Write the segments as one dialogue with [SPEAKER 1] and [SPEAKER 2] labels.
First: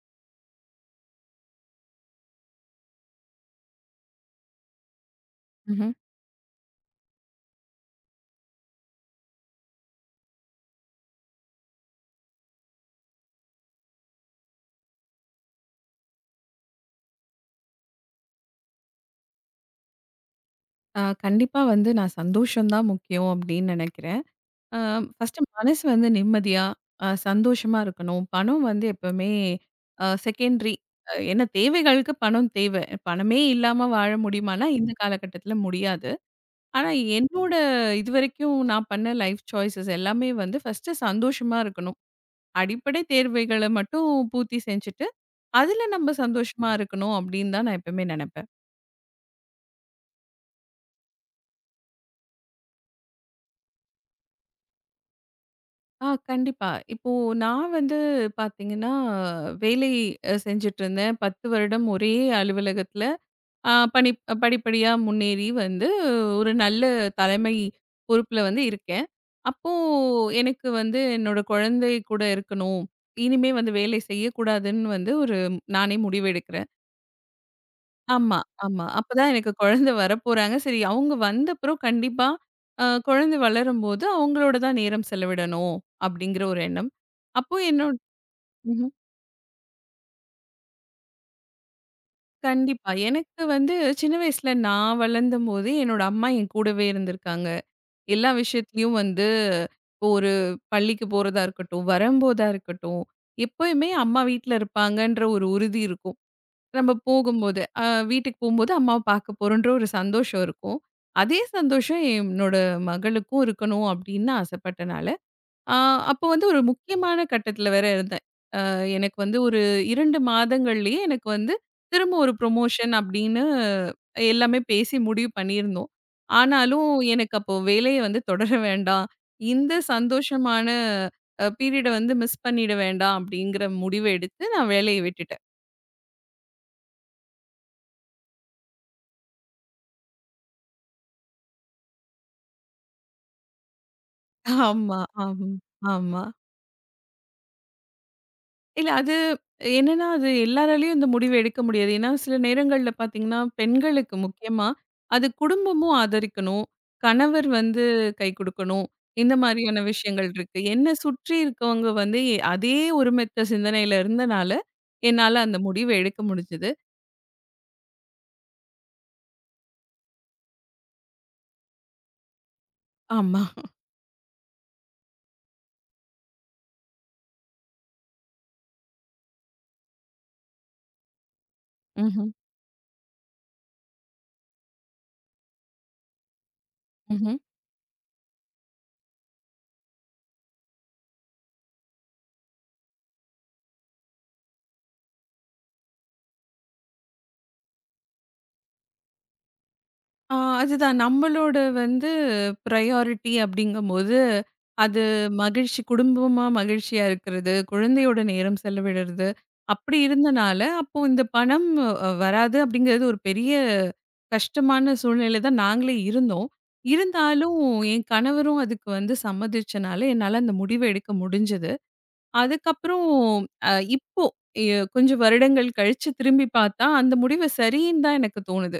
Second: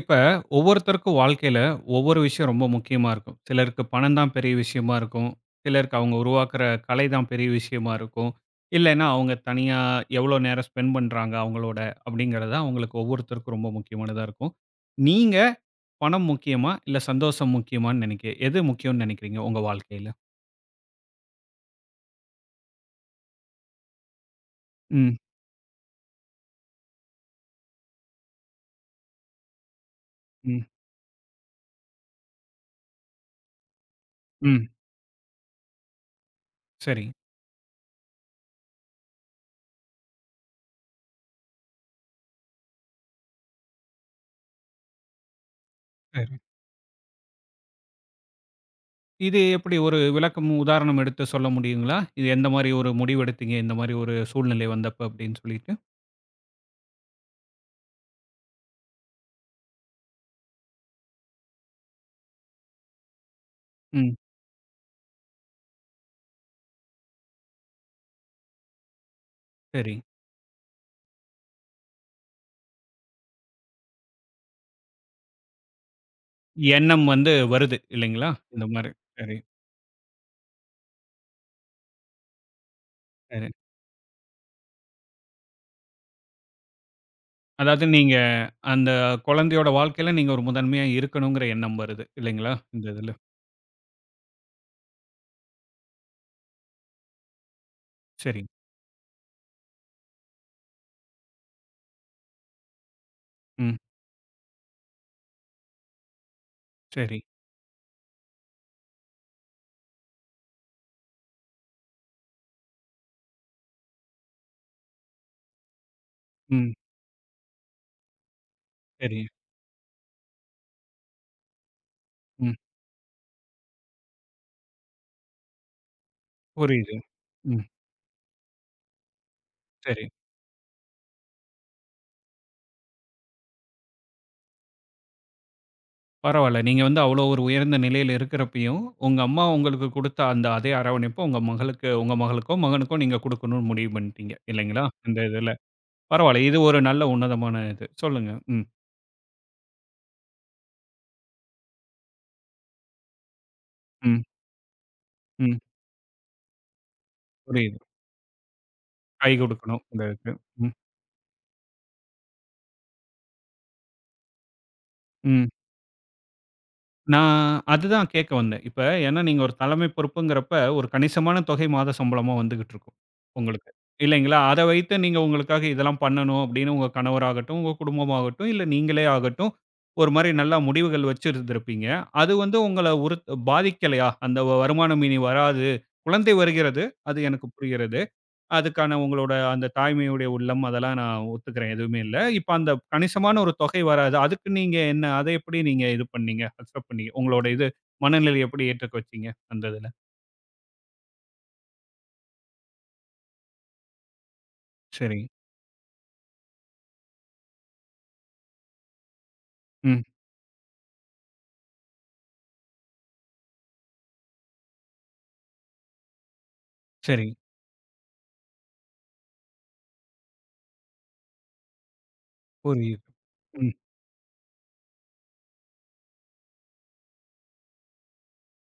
[SPEAKER 1] இப்ப ஒவ்வொருத்தருக்கும் வாழ்க்கையில ஒவ்வொரு விஷயம் ரொம்ப முக்கியமா இருக்கும். சிலருக்கு பணம் தான் பெரிய விஷயமா இருக்கும்.
[SPEAKER 2] ம்ஹ்ம்.
[SPEAKER 1] சிலருக்கு அவங்க உருவாக்குற கலை தான் பெரிய விஷயமா இருக்கும். இல்லைன்னா அவங்க தனியா எவ்வளோ நேரம் ஸ்பெண்ட் பண்றாங்க அவங்களோட அப்படிங்கிறது அவங்களுக்கு ஒவ்வொருத்தருக்கும் ரொம்ப முக்கியமானதா இருக்கும். நீங்க பணம் முக்கியமா? இல்ல சந்தோஷம் முக்கியமான்னு நினைக்க எது முக்கியம்னு நினைக்கிறீங்க உங்க வாழ்க்கையில?
[SPEAKER 2] கண்டிப்பா வந்து நான் சந்தோஷம் தான் முக்கியம் அப்படின்னு நினைக்கிறேன். அ
[SPEAKER 1] ம்,
[SPEAKER 2] ஃபர்ஸ்ட்டு மனசு வந்து நிம்மதியா, சந்தோஷமா இருக்கணும். பணம் வந்து எப்பவுமே
[SPEAKER 1] ம்,
[SPEAKER 2] செகண்டரி. ஏன்னா தேவைகளுக்கு பணம் தேவை. பணமே இல்லாம வாழ
[SPEAKER 1] ம்.
[SPEAKER 2] முடியுமான்னா, இந்த காலகட்டத்தில முடியாது. ஆனா
[SPEAKER 1] சரி,
[SPEAKER 2] என்னோட இதுவரைக்கும் நான் பண்ண லைஃப் சாய்ஸஸ் எல்லாமே வந்து ஃபர்ஸ்ட்டு சந்தோஷமா இருக்கணும். அடிப்படை தேர்வைகள மட்டும் பூர்த்தி செஞ்சுட்டு, அதில நம்ம
[SPEAKER 1] சரி.
[SPEAKER 2] சந்தோஷமா இருக்கணும் அப்படின்னு தான் நான் எப்பவுமே நினைப்பேன்.
[SPEAKER 1] இது எப்படி ஒரு விளக்கம் உதாரணம் எடுத்து சொல்ல முடியுங்களா? இது எந்த மாரி ஒரு முடிவு எடுத்தீங்க? இந்த மாரி ஒரு சூழ்நிலை வந்தப்ப அப்படின்னு சொல்லிட்டு?
[SPEAKER 2] கண்டிப்பா. இப்போ நான் வந்து பார்த்தீங்கன்னா, வேலை செஞ்சுட்டுருந்தேன். 10 வருடம் ஒரே அலுவலகத்தில பணி
[SPEAKER 1] ம்.
[SPEAKER 2] படிப்படியா முன்னேறி வந்து ஒரு நல்ல தலைமை பொறுப்புல வந்து இருக்கேன். அப்போ
[SPEAKER 1] சரி.
[SPEAKER 2] எனக்கு வந்து என்னோட குழந்தை கூட இருக்கணும். இனிமே வந்து வேலை செய்யக்கூடாதுன்னு வந்து ஒரு நானே முடிவு எடுக்கிறேன்.
[SPEAKER 1] எண்ணம் வந்து வருது இல்லைங்களா?
[SPEAKER 2] ஆமா,
[SPEAKER 1] இந்த
[SPEAKER 2] ஆமா.
[SPEAKER 1] மாரி.
[SPEAKER 2] அப்பதான்
[SPEAKER 1] சரி,
[SPEAKER 2] எனக்கு குழந்தை வரப்போறாங்க. சரி அவங்க வந்தப்புறம் கண்டிப்பா குழந்தை
[SPEAKER 1] சரி.
[SPEAKER 2] வளரும்போது அவங்களோட தான் நேரம் செலவிடணும் அப்படிங்கிற ஒரு எண்ணம். அப்போ
[SPEAKER 1] அதாவது
[SPEAKER 2] என்னோட
[SPEAKER 1] நீங்க அந்த
[SPEAKER 2] ம்ஹ்ம்.
[SPEAKER 1] குழந்தையோட வாழ்க்கையில நீங்க ஒரு முதன்மையா இருக்கணுங்கிற எண்ணம் வருது இல்லைங்களா? இந்த
[SPEAKER 2] கண்டிப்பா.
[SPEAKER 1] இதுல.
[SPEAKER 2] எனக்கு வந்து சின்ன வயசுல நான் வளர்ந்தம்போது என்னோட அம்மா என் கூடவே இருந்திருக்காங்க. எல்லா
[SPEAKER 1] சரி.
[SPEAKER 2] விஷயத்துலயும் வந்து இப்போ ஒரு பள்ளிக்கு போறதா இருக்கட்டும், வரம்போதா இருக்கட்டும்,
[SPEAKER 1] ம்.
[SPEAKER 2] எப்பயுமே அம்மா வீட்ல இருப்பாங்கன்ற ஒரு உறுதி இருக்கும். நம்ம
[SPEAKER 1] சரி.
[SPEAKER 2] போகும்போது, வீட்டுக்கு போம்போது அம்மாவ பார்க்க போறோன்ற ஒரு சந்தோஷம் இருக்கும். அதே சந்தோஷம் என்னோட மகளுக்கும் இருக்கணும் அப்படின்னு ஆசைப்பட்டனால, அ அப்போ வந்து ஒரு
[SPEAKER 1] ம்.
[SPEAKER 2] முக்கியமான கட்டத்தில வேற இருந்தேன். எனக்கு
[SPEAKER 1] சரி.
[SPEAKER 2] வந்து ஒரு 2 மாதங்கள்லயே எனக்கு வந்து திரும்ப ஒரு
[SPEAKER 1] ம்.
[SPEAKER 2] ப்ரொமோஷன் அப்படின்னு எல்லாமே பேசி முடிவு பண்ணியிருந்தோம். ஆனாலும்
[SPEAKER 1] புரியுது.
[SPEAKER 2] எனக்கு அப்போ
[SPEAKER 1] ம்.
[SPEAKER 2] வேலைய வந்து தொடர வேண்டாம். இந்த
[SPEAKER 1] சரி.
[SPEAKER 2] சந்தோஷமான பீரியட வந்து மிஸ் பண்ணிட வேண்டாம் அப்படிங்கிற முடிவ எடுத்து நான் வேலைய விட்டுட்டேன்.
[SPEAKER 1] பரவால்ல. நீங்க வந்து அவ்வளோ ஒரு உயர்ந்த நிலையில இருக்கிறப்பயும், உங்க அம்மா உங்களுக்கு குடுத்த அந்த அதே அரவணைப்ப உங்க மகளுக்கு உங்க மகளுக்கோ, மகனுக்கோ நீங்க குடுக்கணும்னு முடிவு பண்ணிட்டீங்க இல்லைங்களா?
[SPEAKER 2] ஆமா,
[SPEAKER 1] இந்த
[SPEAKER 2] ஆமா,
[SPEAKER 1] இதுல.
[SPEAKER 2] ஆமா.
[SPEAKER 1] பரவால்ல. இது ஒரு நல்ல உன்னதமான இது. சொல்லுங்க. ம்.
[SPEAKER 2] இல்ல அது என்னன்னா, அது எல்லாராலயும் இந்த முடிவு எடுக்க முடியாது. ஏன்னா, சில நேரங்கள்ல பார்த்தீங்கன்னா, பெண்களுக்கு
[SPEAKER 1] ம்.
[SPEAKER 2] முக்கியமா, அது
[SPEAKER 1] ம்.
[SPEAKER 2] குடும்பமும் ஆதரிக்கணும். கணவர்
[SPEAKER 1] புரியுது.
[SPEAKER 2] வந்து கை குடுக்கணும்.
[SPEAKER 1] கை
[SPEAKER 2] இந்த மாதிரியான
[SPEAKER 1] குடுக்கணும் இந்த
[SPEAKER 2] விஷயங்கள்
[SPEAKER 1] இதுக்கு.
[SPEAKER 2] இருக்கு. என்ன சுற்றி இருக்கவங்க வந்து அதே ஒருமித்த சிந்தனையில இருந்தனால, என்னால
[SPEAKER 1] ம்.
[SPEAKER 2] அந்த முடிவ எடுக்க முடிஞ்சது.
[SPEAKER 1] நான் அதுதான் கேட்க வந்தேன். இப்ப ஏன்னா நீங்க ஒரு தலைமை பொறுப்புங்கிறப்ப, ஒரு கணிசமான தொகை மாத சம்பளமா வந்துகிட்டு இருக்கும்,
[SPEAKER 2] ஆமா.
[SPEAKER 1] உங்களுக்கு. இல்லைங்களா? அத வைத்து நீங்க உங்களுக்காக இதெல்லாம் பண்ணணும் அப்படின்னு உங்க கணவராகட்டும், உங்க குடும்பமாகட்டும், இல்ல நீங்களே ஆகட்டும், ஒரு மாரி நல்லா முடிவுகள் வச்சிருந்திருப்பீங்க.
[SPEAKER 2] ம்ஹ்ம்.
[SPEAKER 1] அது வந்து உங்கள உறுத் பாதிக்கலையா? அந்த வருமானம் இனி வராது. குழந்தை வருகிறது. அது
[SPEAKER 2] ம்ஹ்ம்.
[SPEAKER 1] எனக்கு புரிகிறது. அதுக்கான உங்களோட அந்த தாய்மையுடைய உள்ளம் அதெல்லாம் நான் ஒத்துக்கிறேன். எதுவுமே இல்ல. இப்ப அந்த கணிசமான ஒரு தொகை வராது. அதுக்கு நீங்க என்ன அத எப்படி நீங்க இது பண்ணீங்க? அக்செப்ட் பண்ணீங்க? உங்களோட இது மனநிலை எப்படி ஏற்றுக்க வச்சீங்க? அந்த இதுல.
[SPEAKER 2] ஆ அதுதான் நம்மளோட வந்து ப்ரையாரிட்டி அப்படிங்கும்போது, அது
[SPEAKER 1] சரிங்க.
[SPEAKER 2] மகிழ்ச்சி குடும்பமா மகிழ்ச்சியா இருக்கிறது, குழந்தையோட நேரம் செலவிடுறது, அப்படி
[SPEAKER 1] ம்.
[SPEAKER 2] இருந்தனால, அப்போ இந்த பணம் வராது அப்படிங்கிறது ஒரு பெரிய கஷ்டமான சூழ்நிலையில தான் நாங்களே இருந்தோம்.
[SPEAKER 1] சரிங்க.
[SPEAKER 2] இருந்தாலும் என் கணவரும் அதுக்கு வந்து சம்மதிச்சனால, என்னால அந்த முடிவ எடுக்க முடிஞ்சது. அதுக்கப்புறம்
[SPEAKER 1] புரியுது. ம்.
[SPEAKER 2] அ இப்போ எ கொஞ்சம் வருடங்கள் கழிச்சு திரும்பி பார்த்தா, அந்த முடிவு சரின்னு தான் எனக்கு தோணுது.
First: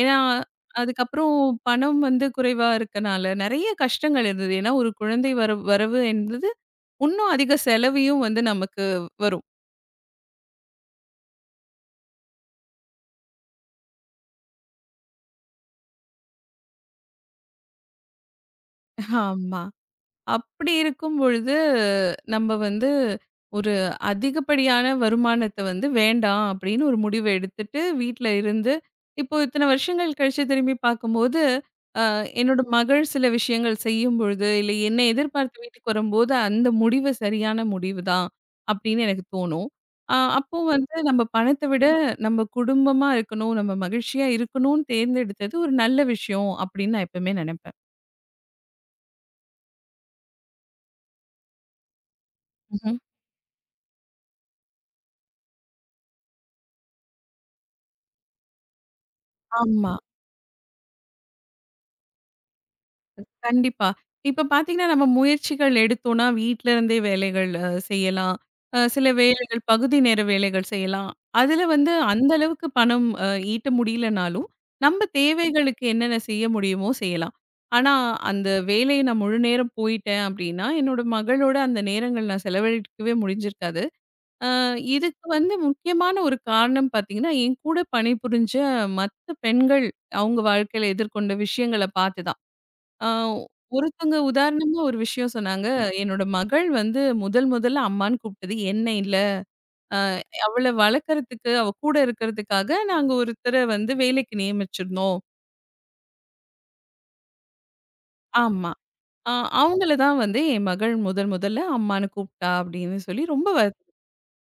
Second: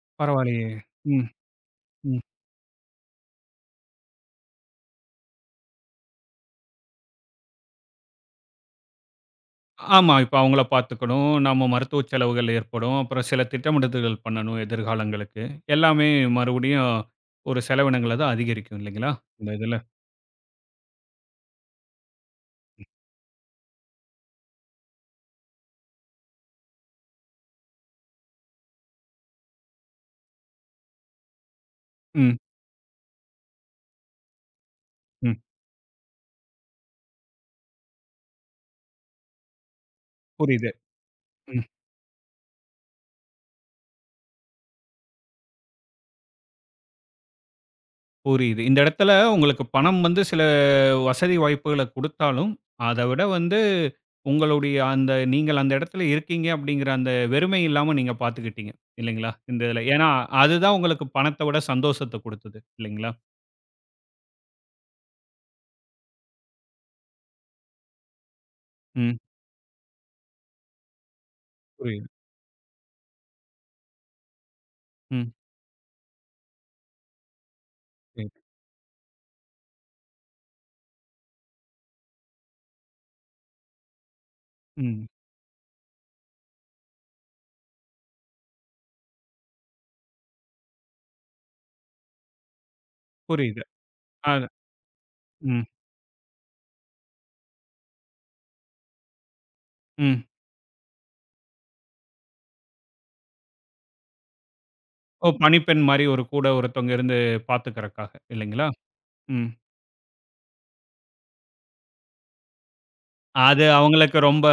[SPEAKER 2] ஏன்னா,
[SPEAKER 1] பரவாயில்லையே! ம்.
[SPEAKER 2] அதுக்கப்புறம் பணம்
[SPEAKER 1] ம்.
[SPEAKER 2] வந்து குறைவா இருக்கனால, நெறைய கஷ்டங்கள் இருந்தது. ஏன்னா, ஒரு குழந்தை வரவு வரவு என்பது இன்னும் அதிக செலவையும் வந்து நமக்கு வரும்.
[SPEAKER 1] ஆமா. இப்ப அவங்கள பார்த்துக்கணும். நம்ம மருத்துவ செலவுகள் ஏற்படும். அப்புறம் சில திட்டமிடுதல்கள் பண்ணணும் எதிர்காலங்களுக்கு. எல்லாமே மறுபடியும் ஒரு செலவினங்கள தான் அதிகரிக்கும் இல்லைங்களா? இந்த
[SPEAKER 2] ஆமா.
[SPEAKER 1] இதுல.
[SPEAKER 2] அப்படி இருக்கும் பொழுது, நம்ம வந்து ஒரு அதிகப்படியான வருமானத்த வந்து வேண்டாம் அப்படின்னு ஒரு முடிவு எடுத்துட்டு, வீட்ல இருந்து இப்போ இத்தன வருஷங்கள் கழிச்சு திரும்பி பார்க்கும்போது
[SPEAKER 1] ம்.
[SPEAKER 2] என்னோட மகள் சில விஷயங்கள் செய்யும் பொழுது, இல்ல என்னை
[SPEAKER 1] ம்.
[SPEAKER 2] எதிர்பார்த்து வீட்டுக்கு வரும்போது, அந்த முடிவு சரியான முடிவு தான் அப்படின்னு எனக்கு தோணும். அப்போ
[SPEAKER 1] புரியுது.
[SPEAKER 2] வந்து நம்ம
[SPEAKER 1] ம்.
[SPEAKER 2] பணத்த விட நம்ம குடும்பமா இருக்கணும், நம்ம மகிழ்ச்சியா இருக்கணும்னு தேர்ந்தெடுத்தது ஒரு நல்ல விஷயம் அப்படின்னு நான் எப்பவுமே நெனைப்பேன்.
[SPEAKER 1] புரியுது. இந்த இடத்துல உங்களுக்கு பணம் வந்து சில வசதி வாய்ப்புகள குடுத்தாலும்,
[SPEAKER 2] ம்ஹ்ம்.
[SPEAKER 1] அத விட வந்து உங்களுடைய அந்த நீங்கள் அந்த இடத்துல இருக்கீங்க அப்படிங்கிற அந்த வெறுமை இல்லாம நீங்க பார்த்துக்கிட்டீங்க. இல்லைங்களா? இந்த இதுல.
[SPEAKER 2] ஆமா.
[SPEAKER 1] ஏன்னா, அதுதான் உங்களுக்கு பணத்த விட சந்தோஷத்த குடுத்தது. இல்லைங்களா?
[SPEAKER 2] கண்டிப்பா. இப்ப பார்த்தீங்கன்னா, நம்ம முயற்சிகள் எடுத்தோம்னா, வீட்ல இருந்தே வேலைகள் செய்யலாம். சில
[SPEAKER 1] ம்.
[SPEAKER 2] வேலைகள் பகுதி நேர வேலைகள் செய்யலாம். அதுல வந்து
[SPEAKER 1] புரியுது.
[SPEAKER 2] அந்த அளவுக்கு பணம் ஈட்ட முடியலனாலும், நம்ம
[SPEAKER 1] ம்.
[SPEAKER 2] தேவைகளுக்கு என்னென்ன செய்ய முடியுமோ செய்யலாம். ஆனா,
[SPEAKER 1] புரியுது.
[SPEAKER 2] அந்த வேலைய நான் முழு நேரம் போயிட்டேன் அப்படின்னா, என்னோட மகளோட அந்த நேரங்கள் நான் செலவழிக்கவே முடிஞ்சிருக்காது. அ
[SPEAKER 1] ம்.
[SPEAKER 2] இதுக்கு வந்து முக்கியமான ஒரு காரணம் பார்த்தீங்கன்னா, என் கூட பணிபுரிஞ்ச மத்த பெண்கள் அவங்க வாழ்க்கையில எதிர்கொண்ட விஷயங்கள பார்த்து தான். ஆ
[SPEAKER 1] புரியுது.
[SPEAKER 2] ஒருத்தவங்க
[SPEAKER 1] அது
[SPEAKER 2] உதாரணமா ஒரு விஷயம்
[SPEAKER 1] ம்.
[SPEAKER 2] சொன்னாங்க. என்னோட மகள் வந்து முதல் முதல்ல அம்மான்னு கூப்பிட்டது என்ன இல்ல. அ
[SPEAKER 1] ம்.
[SPEAKER 2] அவள வளர்க்கறதுக்கு, அவ கூட இருக்கிறதுக்காக நாங்க ஒருத்தர வந்து வேலைக்கு நியமிச்சிருந்தோம்.
[SPEAKER 1] ஓ! பணிப்பெண் மாரி ஒரு கூட ஒருத்தவங்க இருந்து பார்த்துக்கறக்காக. இல்லைங்களா?
[SPEAKER 2] ஆமா. அ
[SPEAKER 1] ம்.
[SPEAKER 2] அவங்கள தான் வந்து என் மகள் முதல் முதல்ல அம்மான்னு கூப்பிட்டா அப்படின்னு சொல்லி ரொம்ப
[SPEAKER 1] அது அவங்களுக்கு ரொம்ப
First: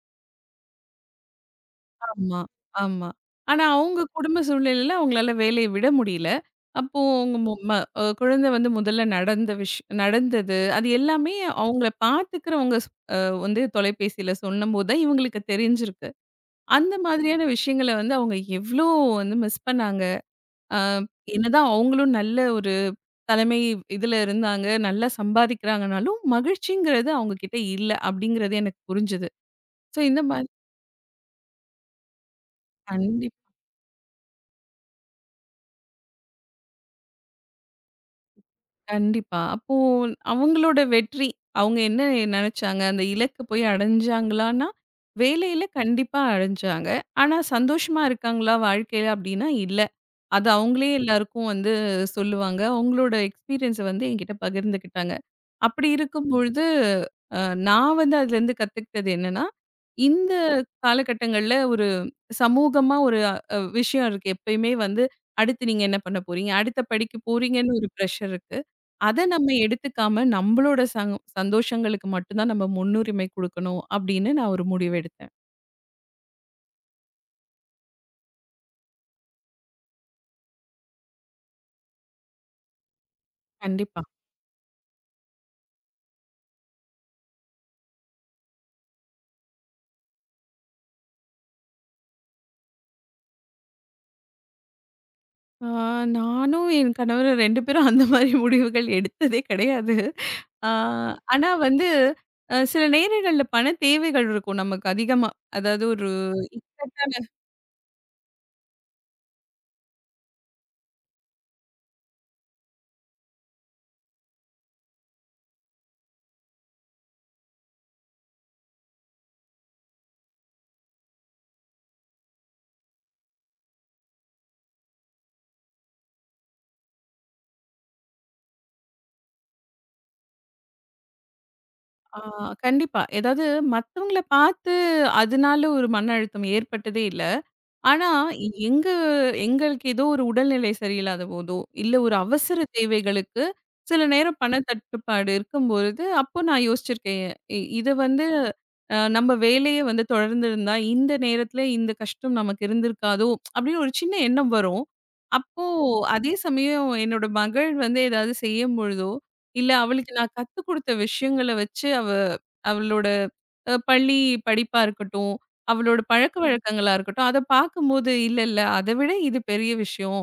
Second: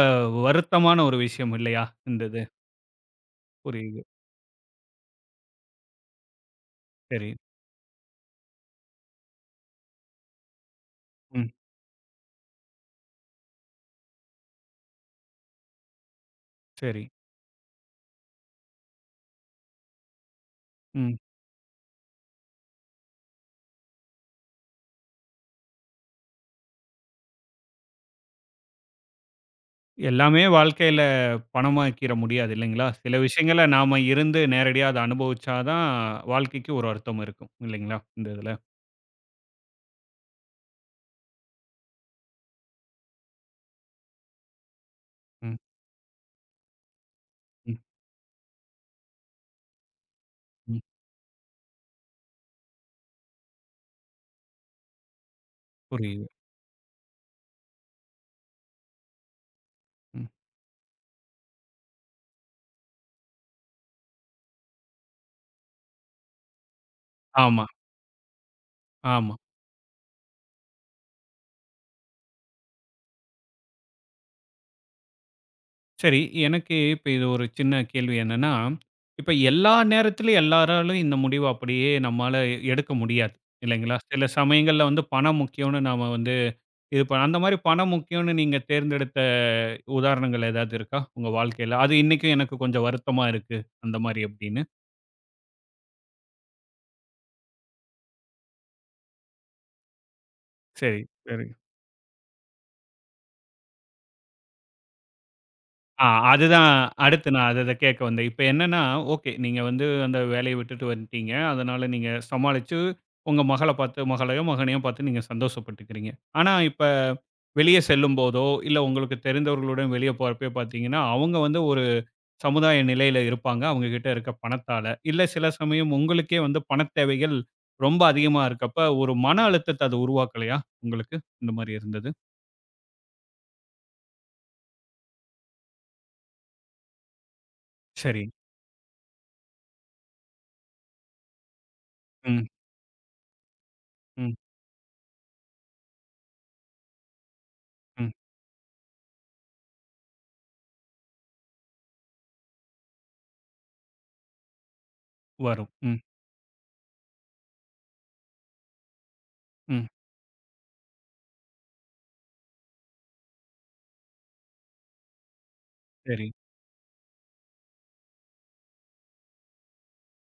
[SPEAKER 1] வருத்தமான ஒரு விஷயம் இல்லையா? இந்த
[SPEAKER 2] ஆமா,
[SPEAKER 1] இது.
[SPEAKER 2] ஆமா. ஆனா அவங்க
[SPEAKER 1] புரியுது.
[SPEAKER 2] குடும்ப சூழ்நிலையில அவங்களால வேலைய விட முடியல. அப்போ
[SPEAKER 1] சரி.
[SPEAKER 2] அவங்க மு ம குழந்தை வந்து முதல்ல நடந்த நடந்தது. அது எல்லாமே
[SPEAKER 1] ம்.
[SPEAKER 2] அவங்கள பார்த்துக்கிறவங்க அ வந்து தொலைபேசியில சொன்னம்போது தான் இவங்களுக்கு தெரிஞ்சிருக்கு. அந்த
[SPEAKER 1] சரி.
[SPEAKER 2] மாதிரியான விஷயங்கள வந்து அவங்க எவ்ளோ வந்து மிஸ் பண்ணாங்க. அ
[SPEAKER 1] ம்.
[SPEAKER 2] என்னதான் அவங்களும் நல்ல ஒரு தலைமை இதுல இருந்தாங்க. நல்லா சம்பாதிக்கிறாங்கனாலும், மகிழ்ச்சிங்கிறது அவங்க கிட்ட இல்ல. அப்படிங்கிறது எனக்கு புரிஞ்சது. ஸோ இந்த
[SPEAKER 1] எல்லாமே
[SPEAKER 2] மாரி
[SPEAKER 1] வாழ்க்கையில பணமாக்கிற முடியாது இல்லைங்களா? சில
[SPEAKER 2] கண்டிப்பா.
[SPEAKER 1] விஷயங்கள நாம இருந்து நேரடியா அத அனுபவிச்சா தான் வாழ்க்கைக்கு ஒரு அர்த்தம் இருக்கும் இல்லைங்களா? இந்த இதுல.
[SPEAKER 2] கண்டிப்பா. அப்போ அவங்களோட வெற்றி, அவங்க என்ன நெனச்சாங்க? அந்த இலக்க போய் அடைஞ்சாங்களான்னா,
[SPEAKER 1] ம்,
[SPEAKER 2] வேலையில கண்டிப்பா அடைஞ்சாங்க. ஆனா
[SPEAKER 1] ம்,
[SPEAKER 2] சந்தோஷமா இருக்காங்களா வாழ்க்கையில? அப்டின்னா இல்ல. அது
[SPEAKER 1] ம்.
[SPEAKER 2] அவங்களே எல்லாருக்கும் வந்து சொல்லுவாங்க. அவங்களோட எக்ஸ்பீரியன்ஸ வந்து என்கிட்ட பகிர்ந்துக்கிட்டாங்க. அப்படி
[SPEAKER 1] புரியுது.
[SPEAKER 2] இருக்கும் பொழுது, அ நான் வந்து அதுலருந்து கத்துக்கிட்டது என்னன்னா,
[SPEAKER 1] ம்.
[SPEAKER 2] இந்த காலகட்டங்கள்ல ஒரு சமூகமா ஒரு விஷயம் இருக்கு. எப்பயுமே வந்து அடுத்து நீங்க என்ன பண்ண போறீங்க? அடுத்த படிக்கு
[SPEAKER 1] ஆமா,
[SPEAKER 2] போறீங்கன்னு ஒரு பிரஷர் இருக்கு. அத
[SPEAKER 1] ஆமா.
[SPEAKER 2] நம்ம எடுத்துக்காம நம்மளோட சந்தோஷங்களுக்கு மட்டும் தான் நம்ம முன்னுரிமை குடுக்கணும் அப்படின்னு நான் ஒரு முடிவு எடுத்தேன்.
[SPEAKER 1] சரி எனக்கு இப்ப இது ஒரு சின்ன கேள்வி என்னன்னா, இப்ப எல்லா நேரத்திலும் எல்லாராலும் இந்த முடிவ அப்படியே நம்மால எடுக்க முடியாது இல்லைங்களா?
[SPEAKER 2] கண்டிப்பா.
[SPEAKER 1] சில சமயங்கள்ல வந்து பணம் முக்கியம்னு நாம வந்து இது இப்ப அந்த மாரி பணம் முக்கியம்னு நீங்க தேர்ந்தெடுத்த உதாரணங்கள் ஏதாவது இருக்கா? உங்க வாழ்க்கையில? அது இன்னைக்கும் எனக்கு கொஞ்சம் வருத்தமா இருக்கு. அந்த மாரி அப்படின்னு.
[SPEAKER 2] ஆ, நானும் என் கணவரும் 2 பேரும் அந்த மாரி முடிவுகள் எடுத்ததே கிடையாது. ஆ,
[SPEAKER 1] சரி,
[SPEAKER 2] ம்.
[SPEAKER 1] சரி.
[SPEAKER 2] ஆனா வந்து சில நேரங்கள்ல பண தேவைகள் இருக்கும் நமக்கு அதிகமா. அதாவது
[SPEAKER 1] ஆ
[SPEAKER 2] ஒரு
[SPEAKER 1] அதுதான்
[SPEAKER 2] இக்கட்டான
[SPEAKER 1] அடுத்து நான் அத அத கேட்க வந்தேன். இப்ப என்னன்னா, ஓகே நீங்க வந்து அந்த வேலைய விட்டுட்டு வந்துட்டீங்க. அதனால நீங்க சமாளிச்சு உங்க மகள பார்த்து மகளையோ, மகனையோ பார்த்து நீங்க சந்தோஷப்பட்டுக்கிறீங்க. ஆனா இப்ப வெளிய செல்லும்போதோ, இல்ல உங்களுக்கு தெரிந்தவர்களுடன் வெளிய போறப்பயோ பார்த்தீங்கன்னா, அவங்க வந்து சமுதாய நிலையில இருப்பாங்க. அவங்க கிட்ட இருக்க பணத்தால. இல்ல சில சமயம் உங்களுக்கே வந்து பணத் தேவைகள் ரொம்ப அதிகமா இருக்கப்ப, ஒரு மன அழுத்தத்த அது உருவாக்கலையா உங்களுக்கு? இந்த மாரி இருந்தது.
[SPEAKER 2] ஆ கண்டிப்பா. ஏதாவது மத்தவங்கள பார்த்து அதனால ஒரு மன அழுத்தம் ஏற்பட்டதே இல்ல. ஆனா,
[SPEAKER 1] சரி.
[SPEAKER 2] எங்க எங்களுக்கு ஏதோ ஒரு உடல்நிலை சரியில்லாத போதோ, இல்ல ஒரு
[SPEAKER 1] ம்,
[SPEAKER 2] அவசர தேவைகளுக்கு சில
[SPEAKER 1] ம்,
[SPEAKER 2] நேரம் பண தட்டுப்பாடு இருக்கும்பொழுது, அப்போ நான் யோசிச்சிருக்கேன். இத
[SPEAKER 1] ம்.
[SPEAKER 2] வந்து நம்ம வேலைய வந்து தொடர்ந்திருந்தா, இந்த நேரத்துல இந்த கஷ்டம் நமக்கு இருந்திருக்காதோ! அப்படின்னு ஒரு சின்ன எண்ணம் வரும். அப்போ
[SPEAKER 1] வரும். ம்,
[SPEAKER 2] அதே சமயம் என்னோட மகள் வந்து ஏதாவது செய்யும் பொழுதோ, இல்ல
[SPEAKER 1] ம்.
[SPEAKER 2] அவளுக்கு நான் கத்துக் குடுத்த விஷயங்கள வச்சு அவ அவளோட பள்ளி படிப்பா இருக்கட்டும், அவளோட ம்.
[SPEAKER 1] சரி.
[SPEAKER 2] பழக்கவழக்கங்களா இருக்கட்டும், அத பார்க்கும்போது, இல்ல, இல்ல அத விட இது பெரிய விஷயம்.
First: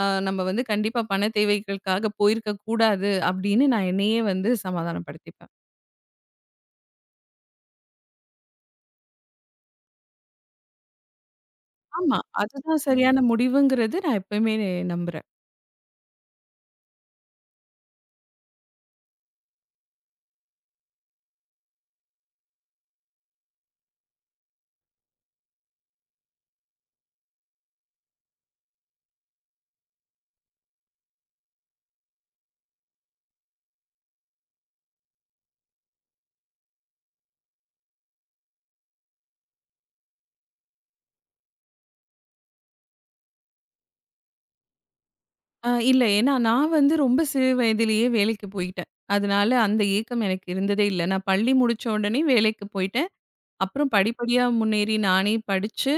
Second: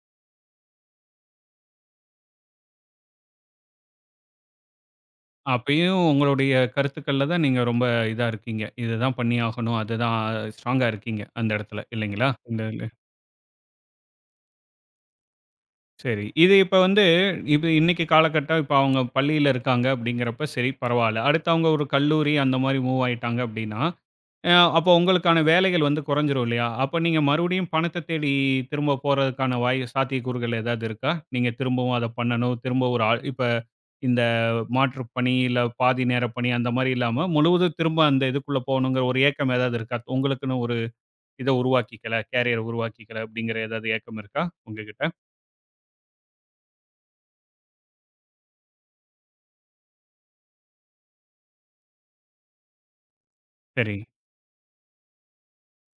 [SPEAKER 2] நம்ம வந்து கண்டிப்பா பண தேவைகளுக்காக போயிருக்க கூடாது அப்படின்னு நான் என்னையே வந்து சமாதானப்படுத்திப்பேன்.
[SPEAKER 1] அப்பயும் உங்களுடைய கருத்துக்கள்ல தான் நீங்க ரொம்ப இதா இருக்கீங்க. இதுதான் பண்ணி ஆகணும். அதுதான் ஸ்ட்ராங்கா இருக்கீங்க அந்த இடத்துல.
[SPEAKER 2] ஆமா.
[SPEAKER 1] இல்லைங்களா? இந்த
[SPEAKER 2] அதுதான்
[SPEAKER 1] இதுல.
[SPEAKER 2] சரியான முடிவுங்கிறது நான் எப்பவுமே நம்புறேன்.
[SPEAKER 1] சரி. இது இப்ப வந்து இது இன்னைக்கு காலகட்டம் இப்ப அவங்க பள்ளியில இருக்காங்க அப்படிங்கிறப்ப சரி பரவால்ல. அடுத்து அவங்க ஒரு கல்லூரி அந்த மாரி மூவ் ஆயிட்டாங்க அப்படின்னா, அ அப்போ உங்களுக்கான வேலைகள் வந்து குறைஞ்சிரும் இல்லையா? அப்ப நீங்க மறுபடியும் பணத்த தேடி திரும்ப போறதுக்கான வாய் சாத்தியக்கூறுகள் ஏதாவது இருக்கா? நீங்க திரும்பவும் அத பண்ணணும். திரும்ப ஒரு ஆள் இப்ப இந்த மாற்றுப் பணி, இல்ல பாதி நேர பணி அந்த மாரி இல்லாம முழுவதும் திரும்ப அந்த இதுக்குள்ள போகணுங்கிற ஒரு ஏக்கம் ஏதாவது இருக்கா? உங்களுக்குன்னு ஒரு இத உருவாக்கிக்கல, கேரியர் உருவாக்கிக்கல அப்படிங்கிற ஏதாவது ஏக்கம் இருக்கா உங்ககிட்ட?
[SPEAKER 2] இல்ல ஏன்னா நான் வந்து ரொம்ப சிறு வயதிலேயே வேலைக்கு போயிட்டேன். அதனால அந்த ஏக்கம் எனக்கு இருந்ததே இல்ல. நான் பள்ளி முடிச்ச உடனே வேலைக்கு போயிட்டேன். அப்புறம்
[SPEAKER 1] சரி.
[SPEAKER 2] படிப்படியா முன்னேறி நானே படிச்சு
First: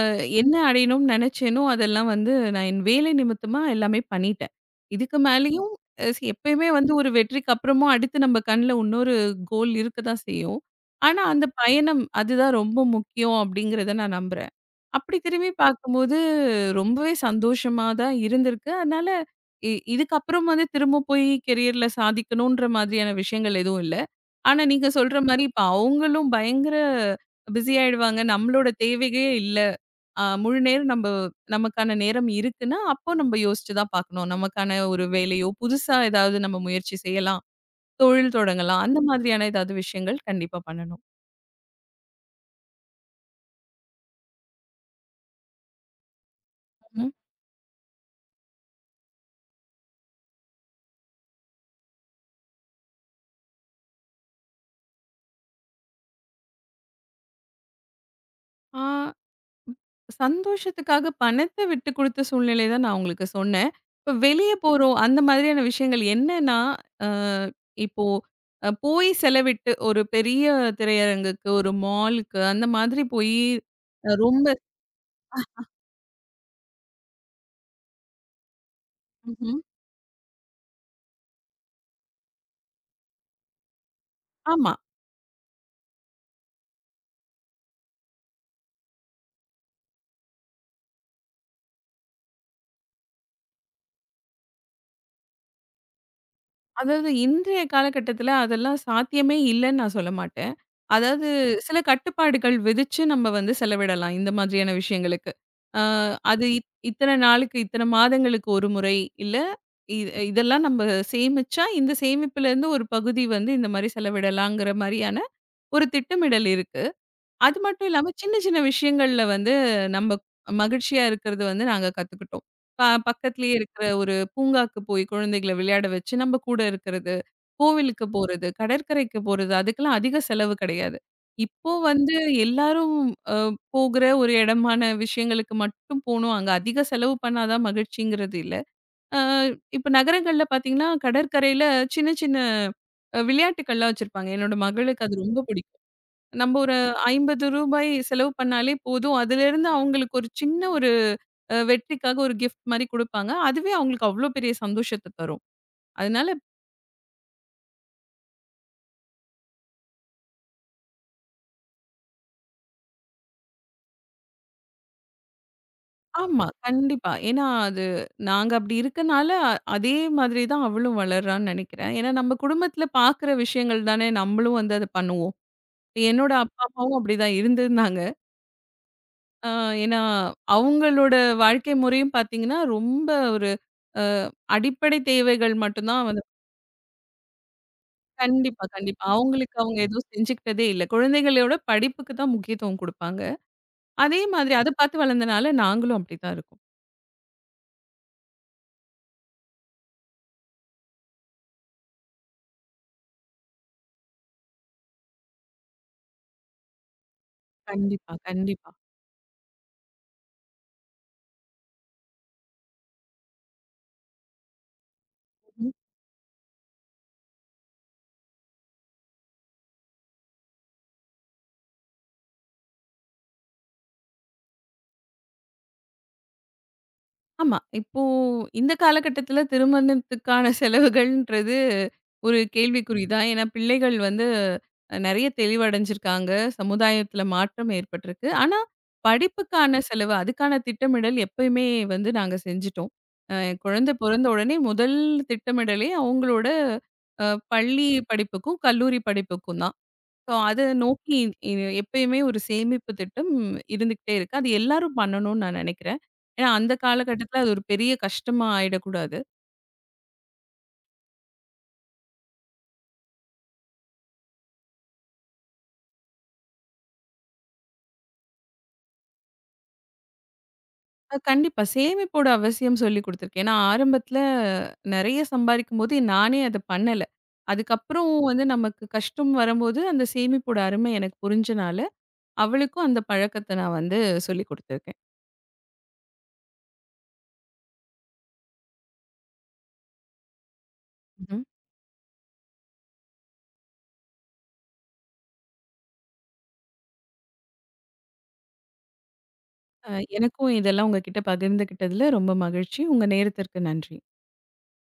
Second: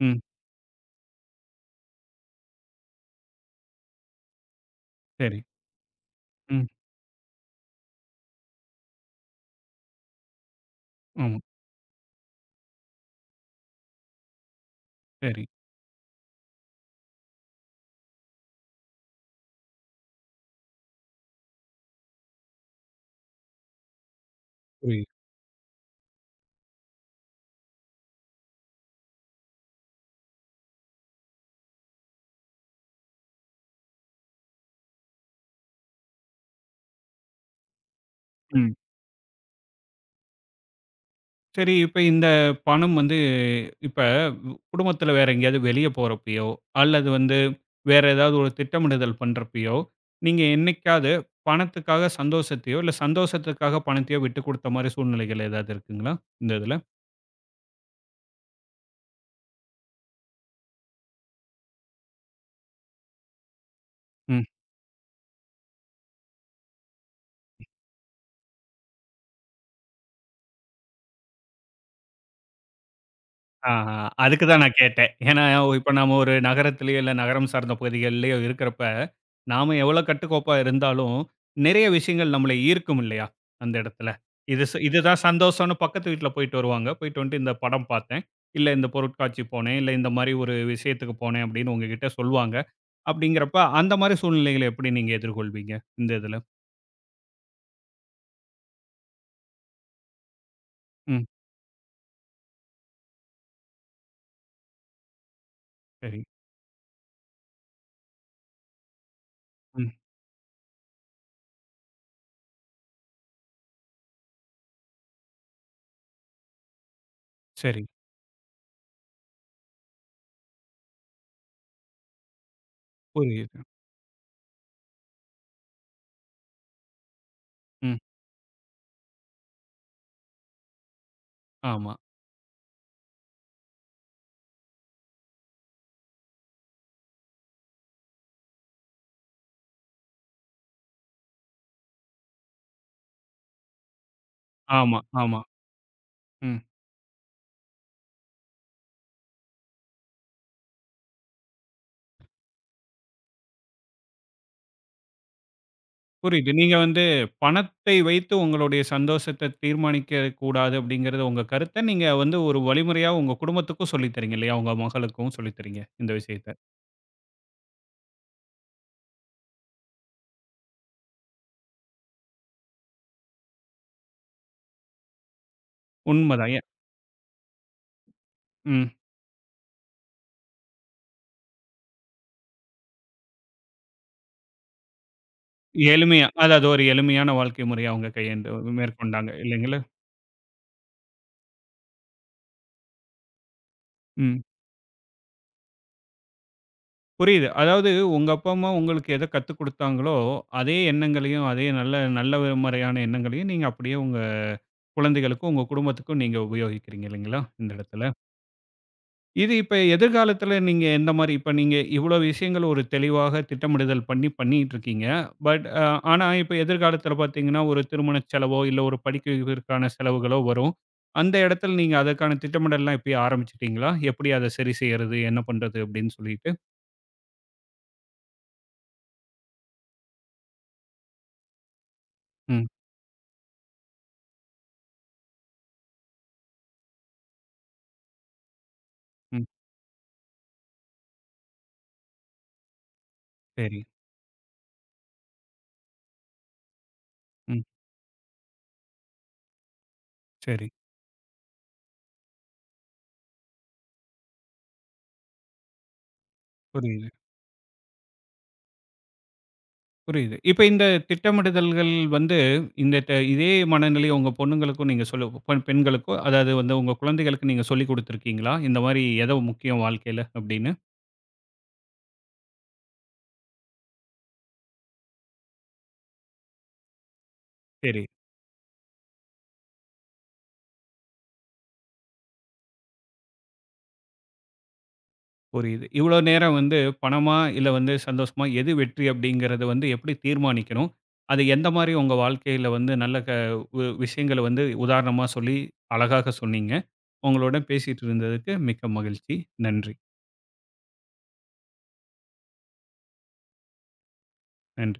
[SPEAKER 1] ம்.
[SPEAKER 2] என்ன அடையணும்னு நெனச்சேனோ, அதெல்லாம் வந்து நான் என் வேலை நிமித்தமா எல்லாமே பண்ணிட்டேன். இதுக்கு
[SPEAKER 1] சரி.
[SPEAKER 2] மேலயும் அ சி
[SPEAKER 1] ம்.
[SPEAKER 2] எப்பயுமே வந்து ஒரு வெற்றிக்கு அப்புறமும் அடுத்து நம்ம கண்ல இன்னொரு கோல் இருக்க தான் செய்யும். ஆனா,
[SPEAKER 1] ஆமா.
[SPEAKER 2] அந்த பயணம் அதுதான் ரொம்ப முக்கியம் அப்படிங்கிறத நான் நம்புறேன். அப்படி
[SPEAKER 1] சரி.
[SPEAKER 2] திரும்பி பார்க்கும்போது ரொம்பவே சந்தோஷமா தான் இருந்திருக்கு. அதனால இதுக்கப்புறம் வந்து திரும்ப போய் கெரியர்ல சாதிக்கணுன்ற மாதிரியான விஷயங்கள் எதுவும் இல்ல. ஆனா, நீங்க
[SPEAKER 1] புரியுது.
[SPEAKER 2] சொல்ற மாரி இப்ப அவங்களும் பயங்கர பிஸி ஆயிடுவாங்க. நம்மளோட தேவையே இல்ல. முழு நேரம் நமக்கான நேரம் இருக்குன்னா, அப்போ நம்ப யோசிச்சு தான் பார்க்கணும். நமக்கான ஒரு வேலையோ, புதுசா ஏதாவது நம்ம முயற்சி செய்யலாம். தொழில்
[SPEAKER 1] ம்.
[SPEAKER 2] தொடங்கலாம். அந்த மாதிரியான ஏதாவது விஷயங்கள் கண்டிப்பா பண்ணணும்.
[SPEAKER 1] சரி, இப்ப இந்த பணம் வந்து இப்ப குடும்பத்துல வேற எங்கேயாவது வெளிய போறப்பயோ, அல்லது
[SPEAKER 2] ம்.
[SPEAKER 1] வந்து வேற ஏதாவது ஒரு திட்டமிடுதல் பண்றப்பயோ, நீங்க என்னைக்காவது பணத்துக்காக சந்தோஷத்தையோ, இல்ல சந்தோஷத்துக்காக பணத்தையோ விட்டுக் குடுத்த மாரி சூழ்நிலைகள் ஏதாவது இருக்குங்களா? இந்த இதுல?
[SPEAKER 2] ஆ சந்தோஷத்துக்காக பணத்த விட்டு குடுத்த சூழ்நிலை தான் நான் உங்களுக்கு சொன்னேன். இப்ப வெளிய போறோம். அந்த மாதிரியான விஷயங்கள் என்னன்னா, அ இப்போ போய் செலவிட்டு ஒரு பெரிய திரையரங்குக்கு, ஒரு மாலுக்கு அந்த மாதிரி போயி
[SPEAKER 1] ஆஹா.
[SPEAKER 2] அ
[SPEAKER 1] அதுக்கு
[SPEAKER 2] ரொம்ப
[SPEAKER 1] தான் நான் கேட்டேன். ஏன்னா, இப்ப நாம ஒரு நகரத்திலயோ, இல்ல நகரம் சார்ந்த பகுதிகள்லயோ இருக்கிறப்ப,
[SPEAKER 2] ம்ஹ்ம்.
[SPEAKER 1] நாம எவ்வளோ கட்டுக்கோப்பா இருந்தாலும், நிறைய விஷயங்கள் நம்மள ஈர்க்கும் இல்லையா? அந்த இடத்துல. இது
[SPEAKER 2] ஆமா.
[SPEAKER 1] இதுதான் சந்தோஷம்னு பக்கத்து வீட்ல போயிட்டு வருவாங்க. போயிட்டு வந்துட்டு இந்த படம் பார்த்தேன். இல்ல இந்த பொருட்காட்சி போனேன். இல்ல இந்த மாரி ஒரு விஷயத்துக்கு போனேன் அப்படின்னு உங்ககிட்ட சொல்லுவாங்க. அப்படிங்கிறப்ப அந்த மாரி சூழ்நிலைகள எப்படி நீங்க எதிர்கொள்வீங்க? இந்த இதுல.
[SPEAKER 2] அதாவது இன்றைய காலகட்டத்துல அதெல்லாம் சாத்தியமே இல்லன்னு நான் சொல்ல மாட்டேன்.
[SPEAKER 1] ம்.
[SPEAKER 2] அதாவது சில கட்டுப்பாடுகள் விதிச்சு நம்ம வந்து செலவிடலாம். இந்த மாதிரியான விஷயங்களுக்கு. அ
[SPEAKER 1] சரி.
[SPEAKER 2] அது இத்தன நாளுக்கு, இத்தன மாதங்களுக்கு ஒரு முறை இல்ல
[SPEAKER 1] ம்.
[SPEAKER 2] இ இதெல்லாம் நம்ம சேமிச்சா, இந்த சேமிப்புலேருந்து ஒரு பகுதி வந்து இந்த மாரி செலவிடலாங்கிற மாரியான ஒரு திட்டமிடல் இருக்கு. அது
[SPEAKER 1] சரி.
[SPEAKER 2] மட்டும் இல்லாம சின்ன சின்ன விஷயங்கள்ல வந்து நம்ம மகிழ்ச்சியா இருக்கிறது வந்து நாங்க கத்துக்கிட்டோம். பக்கத்திலேயே
[SPEAKER 1] புரியுது.
[SPEAKER 2] இருக்கிற ஒரு பூங்காக்கு போய் குழந்தைகள விளையாட வச்சு நம்ம கூட இருக்கிறது,
[SPEAKER 1] ம்.
[SPEAKER 2] கோவிலுக்கு போறது, கடற்கரைக்கு போறது, அதுக்கெல்லாம் அதிக செலவு கிடையாது. இப்போ
[SPEAKER 1] ஆமா.
[SPEAKER 2] வந்து எல்லாரும் அ போகிற ஒரு இடமான விஷயங்களுக்கு மட்டும் போணும். அங்க அதிக செலவு பண்ணா தான் மகிழ்ச்சிங்கிறது இல்ல. அ இப்ப நகரங்கள்ல பார்த்தீங்கன்னா, கடற்கரையில சின்ன சின்ன விளையாட்டுக்கள்லாம் வச்சிருப்பாங்க. என்னோட
[SPEAKER 1] ஆமா,
[SPEAKER 2] மகளுக்கு அது
[SPEAKER 1] ஆமா.
[SPEAKER 2] ரொம்ப பிடிக்கும். நம்ம
[SPEAKER 1] ம்.
[SPEAKER 2] ஒரு ரூ. 50 செலவு பண்ணாலே போதும். அதிலிருந்து அவங்களுக்கு ஒரு சின்ன ஒரு வெற்றிக்காக ஒரு கிஃப்ட் மாரி குடுப்பாங்க. அதுவே அவங்களுக்கு அவ்ளோ பெரிய சந்தோஷத்த தரும். அதனால
[SPEAKER 1] புரியுது. நீங்க வந்து பணத்தை வைத்து உங்களுடைய சந்தோஷத்த தீர்மானிக்க கூடாது அப்படிங்கிறது உங்க கருத்த. நீங்க வந்து ஒரு வழிமுறையா உங்க குடும்பத்துக்கும் சொல்லித் தர்றீங்க இல்லையா? உங்க மகளுக்கும் சொல்லித் தர்றீங்க இந்த
[SPEAKER 2] ஆமா,
[SPEAKER 1] விஷயத்த.
[SPEAKER 2] கண்டிப்பா. ஏன்னா அது நாங்க அப்படி இருக்கனால, அதே மாதிரி தான் அவளும் வளர்றான்னு நெனைக்கிறேன். ஏன்னா நம்ம குடும்பத்தில பார்க்குற விஷயங்கள் தானே நம்மளும் வந்து அத பண்ணுவோம். என்னோட
[SPEAKER 1] உண்மதான்.
[SPEAKER 2] அப்பா,
[SPEAKER 1] ஏன்
[SPEAKER 2] அம்மாவும் அப்படிதான் இருந்திருந்தாங்க.
[SPEAKER 1] ம்.
[SPEAKER 2] அ ஏன்னா அவங்களோட வாழ்க்கை முறையும் பார்த்தீங்கன்னா, ரொம்ப ஒரு அ அடிப்படை தேவைகள் மட்டும் தான் வந்து
[SPEAKER 1] எளிமையா அதாவது ஒரு எளிமையான வாழ்க்கை முறைய அவங்க கையாண்டு
[SPEAKER 2] கண்டிப்பா, கண்டிப்பா.
[SPEAKER 1] மேற்கொண்டாங்க
[SPEAKER 2] அவங்களுக்கு அவங்க
[SPEAKER 1] இல்லைங்களா?
[SPEAKER 2] எதுவும் செஞ்சுக்கிட்டதே இல்ல. குழந்தைகளோட படிப்புக்கு தான் முக்கியத்துவம் குடுப்பாங்க. அதே
[SPEAKER 1] ம்.
[SPEAKER 2] மாதிரி அத பார்த்து வளர்ந்தனால நாங்களும் அப்படித்தான் இருக்கோம்.
[SPEAKER 1] புரியுது. அதாவது உங்க அப்பா, அம்மா உங்களுக்கு எத கத்துக் குடுத்தாங்களோ, அதே எண்ணங்களையும், அதே நல்ல நல்ல முறையான எண்ணங்களையும் நீங்க அப்படியே உங்க குழந்தைகளுக்கும், உங்க குடும்பத்துக்கும் நீங்க உபயோகிக்கிறீங்க இல்லைங்களா? இந்த இடத்துல.
[SPEAKER 2] கண்டிப்பா, கண்டிப்பா.
[SPEAKER 1] இது இப்ப எதிர்காலத்துல நீங்க எந்த மாரி இப்ப நீங்க இவ்ளோ விஷயங்கள் ஒரு தெளிவாக திட்டமிடுதல் பண்ணி பண்ணிட்டு இருக்கீங்க. பட் அ ஆனா இப்ப எதிர்காலத்துல பார்த்தீங்கன்னா, ஒரு திருமணச் செலவோ, இல்ல ஒரு படிக்க வைப்பதற்கான செலவுகளோ வரும். அந்த இடத்துல நீங்க அதற்கான திட்டமிடல்லாம் இப்பயே ஆரம்பிச்சுட்டீங்களா? எப்படி அத சரி செய்யறது? என்ன பண்றது? அப்படின்னு சொல்லிட்டு.
[SPEAKER 2] ஆமா. இப்போ இந்த காலகட்டத்தில திருமணத்துக்கான செலவுகள்ன்றது ஒரு
[SPEAKER 1] ம்,
[SPEAKER 2] கேள்விக்குறி தான். ஏன்னா பிள்ளைகள் வந்து நெறைய தெளிவடைஞ்சிருக்காங்க. சமுதாயத்தில மாற்றம் ஏற்பட்டிருக்கு. ஆனா
[SPEAKER 1] ம்.
[SPEAKER 2] படிப்புக்கான செலவு, அதுக்கான திட்டமிடல் எப்பயுமே வந்து நாங்க செஞ்சுட்டோம். என்
[SPEAKER 1] சரி.
[SPEAKER 2] குழந்தை பொறந்த உடனே முதல் திட்டமிடலே அவங்களோட அ
[SPEAKER 1] ம்.
[SPEAKER 2] பள்ளி படிப்புக்கும், கல்லூரி படிப்புக்கும் தான். ஸோ, அத
[SPEAKER 1] சரி.
[SPEAKER 2] நோக்கி இ எப்பயுமே ஒரு சேமிப்பு திட்டம் இருந்துகிட்டே இருக்கு. அது எல்லாரும் பண்ணணும்னு நான் நெனைக்கிறேன். ஏன்னா, அந்த
[SPEAKER 1] புரியுது.
[SPEAKER 2] காலகட்டத்தில அது ஒரு பெரிய கஷ்டமா ஆயிடக்கூடாது.
[SPEAKER 1] புரியுது. இப்ப இந்த திட்டமிடுதல்கள் வந்து இந்த ட இதே மனநிலை உங்க பொண்ணுங்களுக்கும் நீங்க சொல்லு பெண் பெண்களுக்கோ அதாவது வந்து உங்க குழந்தைகளுக்கு நீங்க சொல்லிக் குடுத்துருக்கீங்களா? இந்த மாரி எதோ முக்கியம் வாழ்க்கையில அப்படின்னு.
[SPEAKER 2] கண்டிப்பா சேமிப்போட அவசியம் சொல்லிக் குடுத்துருக்கேன். ஏன்னா, ஆரம்பத்தில நெறைய சம்பாரிக்கும்போது நானே அத பண்ணல.
[SPEAKER 1] சரி,
[SPEAKER 2] அதுக்கப்புறம் வந்து நமக்கு கஷ்டம் வரும்போது, அந்த சேமிப்போட அருமை எனக்கு புரிஞ்சனால, அவளுக்கும் அந்த பழக்கத்த நான் வந்து சொல்லிக் குடுத்துருக்கேன்.
[SPEAKER 1] புரியுது. இவ்வளோ நேரம் வந்து பணமா, இல்ல வந்து சந்தோஷமா எது வெற்றி அப்படிங்கிறத வந்து எப்படி தீர்மானிக்கணும்?
[SPEAKER 2] ம்ஹ்ம்.
[SPEAKER 1] அது எந்த மாரி உங்க வாழ்க்கையில வந்து நல்ல க வு விஷயங்கள வந்து உதாரணமா சொல்லி அழகாக சொன்னீங்க. உங்களுடன் பேசிட்டு இருந்ததுக்கு மிக்க மகிழ்ச்சி.
[SPEAKER 2] அ
[SPEAKER 1] நன்றி.
[SPEAKER 2] எனக்கும் இதெல்லாம் உங்ககிட்ட பகிர்ந்துகிட்டதில ரொம்ப மகிழ்ச்சி. உங்க நேரத்திற்கு நன்றி.
[SPEAKER 1] நன்றி.